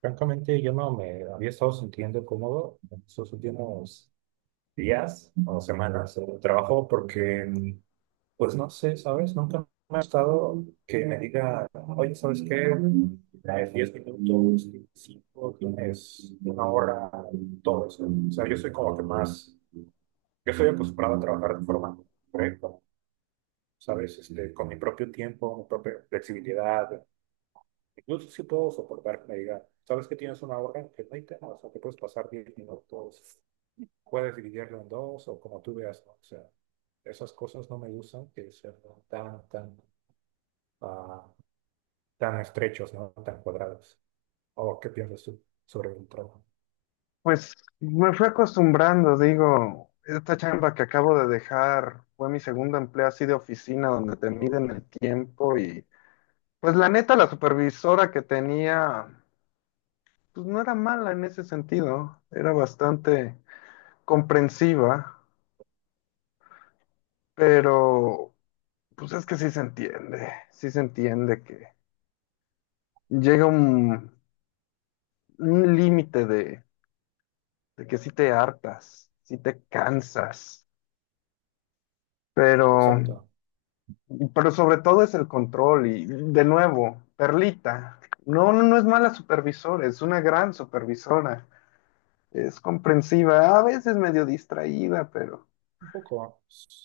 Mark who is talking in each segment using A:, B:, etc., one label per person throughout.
A: Francamente, yo no me había estado sintiendo cómodo en esos últimos días o semanas de trabajo porque, pues no sé, ¿sabes? Nunca me ha estado que me diga, oye, ¿sabes qué? Tienes 10 minutos, 5 tienes una hora, todo eso. O sea, yo soy como que más, yo soy acostumbrado a trabajar de forma correcta, ¿sabes? Este, con mi propio tiempo, mi propia flexibilidad. Incluso sí puedo soportar que me diga, sabes que tienes una hora, que no hay tema, o sea, que puedes pasar 10 minutos, puedes dividirlo en dos o como tú veas, ¿no? O sea, esas cosas no me gustan que sean tan, tan, ah, tan estrechos, ¿no? Tan cuadrados. ¿O qué piensas tú sobre el trabajo?
B: Pues me fui acostumbrando, digo, esta chamba que acabo de dejar fue mi segundo empleo así de oficina donde te miden el tiempo. Y pues la neta la supervisora que tenía pues no era mala en ese sentido, era bastante comprensiva. Pero pues es que sí se entiende que llega un límite de, que sí te hartas, sí te cansas, pero...
A: Exacto.
B: Pero sobre todo es el control y, de nuevo, Perlita, no, no, no es mala supervisora, es una gran supervisora, es comprensiva, a veces medio distraída, pero
A: Un poco,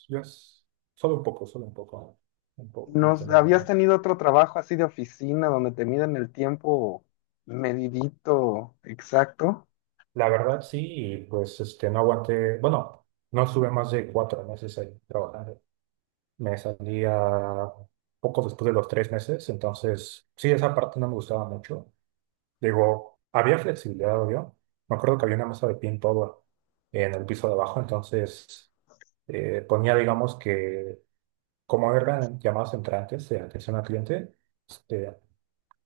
A: yo es- solo un poco, solo un poco, un poquito
B: nos,
A: nada
B: habías
A: más.
B: tenido otro trabajo así de oficina donde te miden el tiempo medidito, exacto.
A: La verdad sí, y pues este, no aguanté, bueno, no sube más de 4 meses ahí trabajando. Me salía poco después de los 3 meses, entonces sí, esa parte no me gustaba mucho. Digo, había flexibilidad, obvio. Me acuerdo que había una mesa de pin power en el piso de abajo, entonces ponía, digamos que, como eran llamadas entrantes de atención al cliente, este,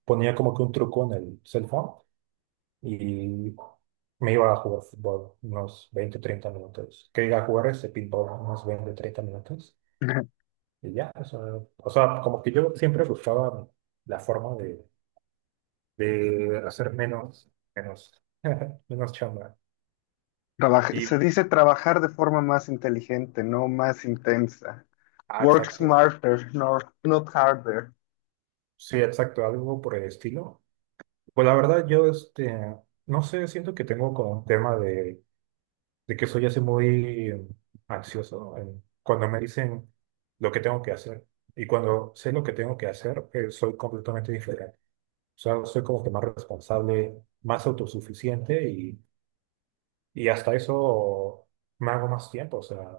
A: ponía como que un truco en el cell phone y me iba a jugar fútbol unos 20 30 minutos. Que iba a jugar ese pinball unos 20, 30 minutos. Y ya, eso, o sea, como que yo siempre buscaba la forma de hacer menos, menos, menos chamba.
B: Trabaja- se
A: Y,
B: dice trabajar de forma más inteligente, no más intensa. Work
A: exacto.
B: smarter, no, not harder.
A: Sí, exacto, algo por el estilo. Pues la verdad, yo, este, no sé, siento que tengo como un tema de que soy así muy ansioso cuando me dicen lo que tengo que hacer. Y cuando sé lo que tengo que hacer, soy completamente diferente. O sea, soy como que más responsable, más autosuficiente y hasta eso me hago más tiempo, o sea,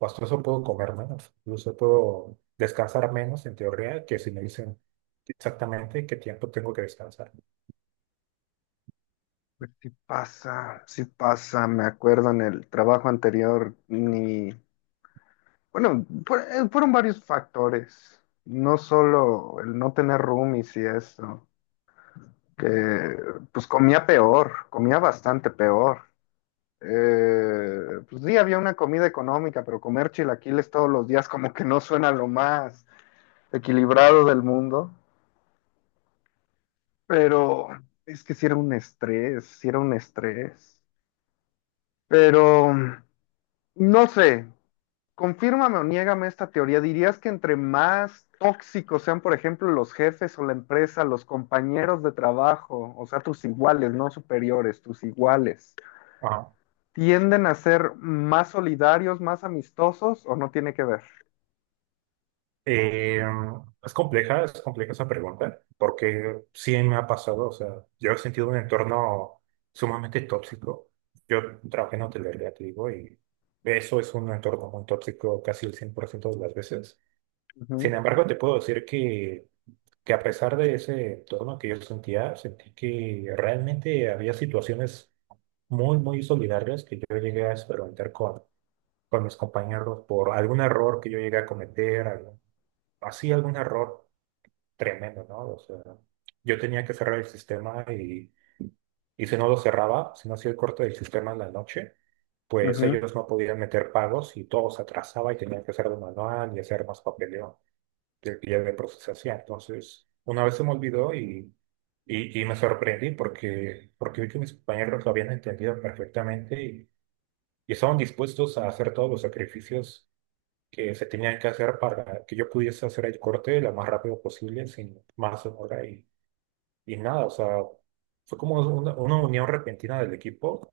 A: hasta eso puedo comer menos, incluso puedo descansar menos en teoría que si me dicen exactamente qué tiempo tengo que descansar.
B: Pues sí pasa, me acuerdo en el trabajo anterior, ni, bueno, fueron varios factores, no solo el no tener roomies y eso, que pues comía peor, comía bastante peor. Pues sí, había una comida económica, pero comer chilaquiles todos los días como que no suena lo más equilibrado del mundo, pero es que sí era un estrés, sí era un estrés, pero... No sé, confírmame o niégame esta teoría. ¿Dirías que entre más tóxicos sean, por ejemplo, los jefes o la empresa, los compañeros de trabajo, o sea, tus iguales, no superiores, tus iguales,
A: Ajá.
B: tienden a ser más solidarios, más amistosos, o no tiene que ver?
A: Eh, es compleja, es compleja esa pregunta, porque sí me ha pasado, o sea, yo he sentido un entorno sumamente tóxico. Yo trabajé en hotelería, te digo, y eso es un entorno muy tóxico casi el 100% de las veces. Sin embargo, te puedo decir que a pesar de ese entorno que yo sentía, sentí que realmente había situaciones muy, muy solidarias que yo llegué a experimentar con mis compañeros por algún error que yo llegué a cometer, así algún error tremendo, ¿no? O sea, yo tenía que cerrar el sistema y si no lo cerraba, si no hacía el corte del sistema en la noche, pues
B: Ujú, ujú.
A: ellos no podían meter pagos y todo se atrasaba y tenían que hacerlo manual y hacer más papeleo que ya de procesación. Entonces, una vez se me olvidó y me sorprendí porque, porque vi que mis compañeros lo habían entendido perfectamente y estaban dispuestos a hacer todos los sacrificios que se tenían que hacer para que yo pudiese hacer el corte lo más rápido posible, sin más demora. Y nada, o sea, fue como una unión repentina del equipo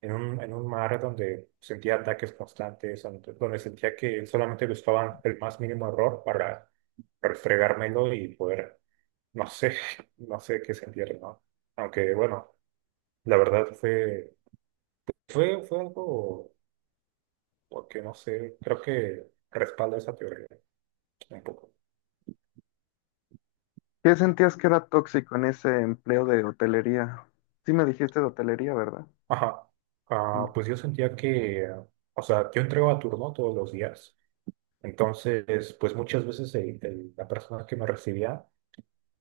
A: en un mar donde sentía ataques constantes, donde sentía que solamente buscaban el más mínimo error para refregármelo y poder, no sé, no sé qué sentir, ¿no? Aunque bueno, la verdad fue, fue, fue algo, porque no sé, creo que respalda esa teoría un poco.
B: ¿Qué sentías que era tóxico en ese empleo de hotelería? Sí me dijiste de hotelería, ¿verdad?
A: Ajá. Ah, pues yo sentía que, o sea, yo entregaba turno todos los días. Entonces, pues muchas veces la persona que me recibía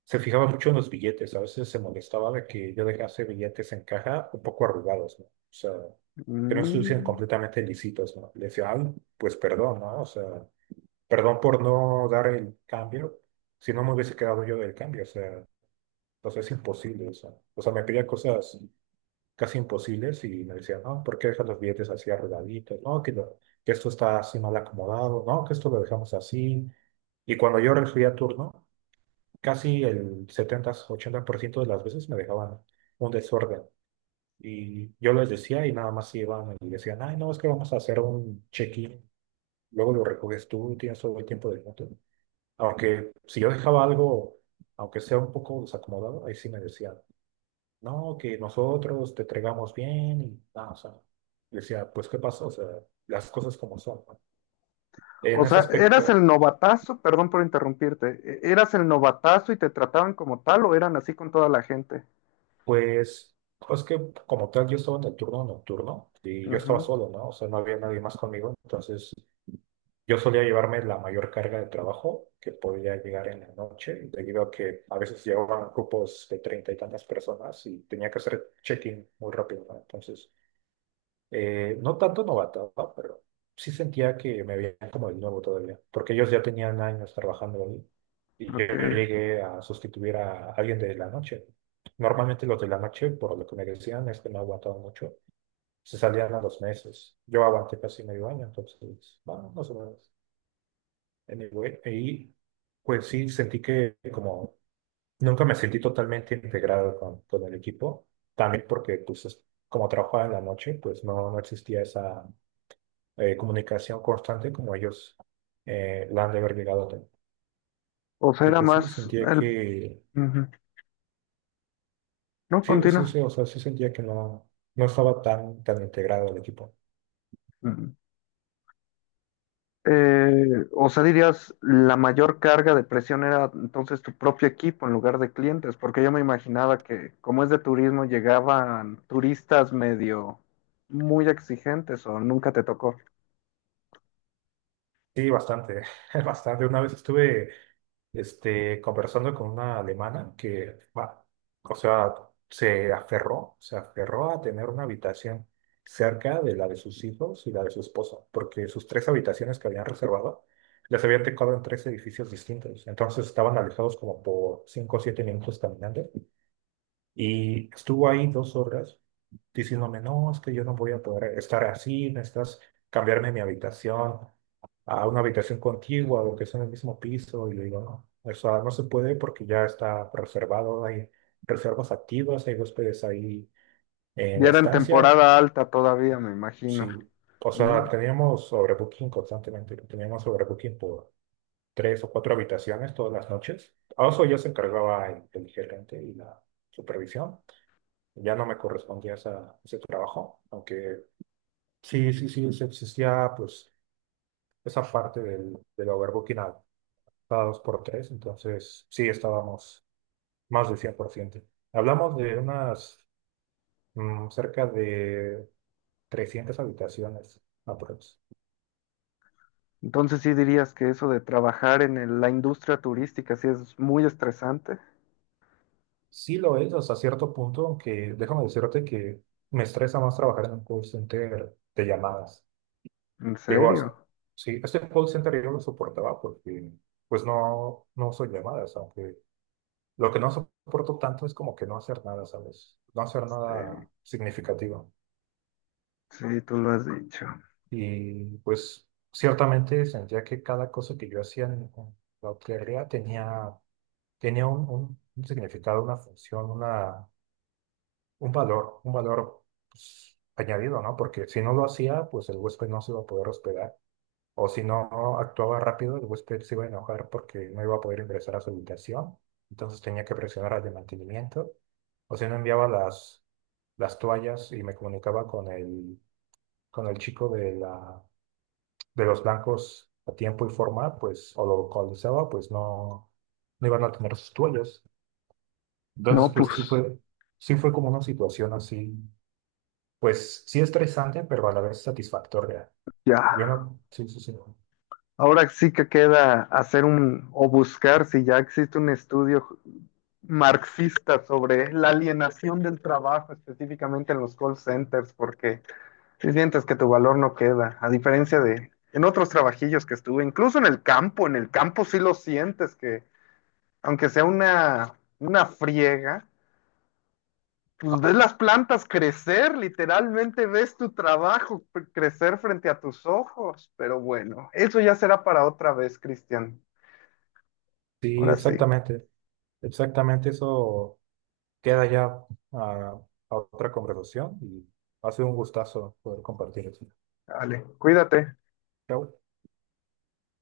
A: se fijaba mucho en los billetes, a veces se molestaba de que yo dejase billetes en caja un poco arrugados, ¿no? O sea, que no estuviesen
B: Mm.
A: completamente lícitos, ¿no? Le decía, ay, pues perdón, ¿no? O sea, perdón por no dar el cambio, si no me hubiese quedado yo del cambio, o sea, entonces es imposible eso. O sea, me pedía cosas casi imposibles y me decían, no, ¿por qué dejas los billetes así arrugaditos? No, que, que esto está así mal acomodado, no, que esto lo dejamos así. Y cuando yo recibía turno, casi el 70 80% de las veces me dejaban un desorden. Y yo les decía y nada más iban y decían, ay, no, es que vamos a hacer un check-in, luego lo recoges tú y tienes todo el tiempo del mundo. Aunque si yo dejaba algo, aunque sea un poco desacomodado, ahí sí me decían, no, que nosotros te entregamos bien y nada, o sea, yo decía, pues, ¿qué pasó? O sea, las cosas como son, ¿no?
B: O
A: En ese
B: sea, ¿eras el
A: aspecto,
B: novatazo? Perdón por interrumpirte, ¿eras el novatazo y te trataban como tal, o eran así con toda la gente?
A: pues, es que como tal, yo estaba en el turno nocturno y yo estaba
B: Ujú,
A: solo, ¿no? O sea, no había nadie más conmigo, entonces yo solía llevarme la mayor carga de trabajo que podía llegar en la noche, debido a que a veces llevaban grupos de treinta y tantas personas y tenía que hacer check-in muy rápido, ¿no? Entonces. No tanto novato, ¿no?, pero sí sentía que me veían como el nuevo todavía, porque ellos ya tenían años trabajando ahí y yo
B: ok.
A: llegué a sustituir a alguien de la noche. Normalmente los de la noche, por lo que me decían, es que no aguantaban mucho, se salían a los meses. Yo aguanté casi medio año, entonces, bueno, más o menos. Anyway, y pues sí, sentí que como nunca me sentí totalmente integrado con el equipo, también porque pues como trabajaba en la noche, pues no, no existía esa comunicación constante como ellos la han de haber llegado a tener.
B: O sea,
A: Y
B: era
A: pues sí,
B: más
A: sentía
B: el...
A: que,
B: Ujú. No,
A: sí, sí,
B: continúa.
A: sí, o sea, sí sentía que no, no estaba tan, tan integrado el equipo.
B: Ujú. O sea, dirías, ¿la mayor carga de presión era entonces tu propio equipo en lugar de clientes? Porque yo me imaginaba que como es de turismo llegaban turistas medio muy exigentes, ¿o nunca te tocó?
A: Sí, bastante, bastante. Una vez estuve este, conversando con una alemana que, va, o sea, se aferró a tener una habitación cerca de la de sus hijos y la de su esposa, porque sus tres habitaciones que habían reservado les habían tocado en tres edificios distintos, entonces estaban alejados como por 5 o 7 minutos caminando y estuvo ahí 2 horas diciéndome, no, es que yo no voy a poder estar así, necesitas cambiarme mi habitación a una habitación contigua o que sea en el mismo piso. Y le digo, no, o sea, no se puede porque ya está reservado, hay reservas activas, hay huéspedes ahí en
B: Y
A: la
B: era en
A: estancia.
B: temporada alta todavía, me imagino.
A: Sí, o
B: Mm.
A: sea, teníamos sobrebooking constantemente, teníamos sobrebooking por tres o cuatro habitaciones todas las noches. A eso ya se encargaba el gerente y la supervisión. Ya no me correspondía ese trabajo, aunque sí, sí, sí, sí existía pues esa parte del, del overbooking a cada dos por tres, entonces sí estábamos más del 100%. Hablamos de unas cerca de 300 habitaciones aprox.
B: Entonces, ¿sí dirías que eso de trabajar en el- la industria turística sí es muy estresante?
A: Sí lo es hasta cierto punto, aunque déjame decirte que me estresa más trabajar en un call center de llamadas.
B: ¿En
A: Digo,
B: serio?
A: sí, este call center yo lo soportaba porque pues no, no son llamadas, aunque lo que no soporto tanto es como que no hacer nada, ¿sabes? No hacer
B: Sí,
A: nada significativo.
B: sí, tú lo has dicho.
A: Y pues ciertamente sentía que cada cosa que yo hacía en la hotelería tenía, tenía un, un significado, una función, una, un valor pues, añadido, ¿no? Porque si no lo hacía, pues el huésped no se iba a poder hospedar. O si no actuaba rápido, el huésped se iba a enojar porque no iba a poder ingresar a su habitación. Entonces tenía que presionar al de mantenimiento. O si no enviaba las toallas y me comunicaba con el chico de la, de los blancos a tiempo y forma, pues, o lo localizaba, pues no, no iban a tener sus toallas. Entonces,
B: No,
A: pues
B: pues
A: sí fue como una situación así, pues sí estresante, pero a la vez satisfactoria.
B: ya.
A: Yo no, sí, sí, sí.
B: Ahora sí que queda hacer un o buscar si ya existe un estudio marxista sobre la alienación del trabajo, específicamente en los call centers, porque si sientes que tu valor no queda, a diferencia de en otros trabajillos que estuve, incluso en el campo sí lo sientes que, aunque sea una friega, pues ves las plantas crecer, literalmente ves tu trabajo p- crecer frente a tus ojos. Pero bueno, eso ya será para otra vez, Cristian.
A: Sí,
B: Ahora sí,
A: exactamente. Exactamente, eso queda ya a, a otra conversación y ha sido un gustazo poder compartir eso.
B: vale, cuídate.
A: Chao.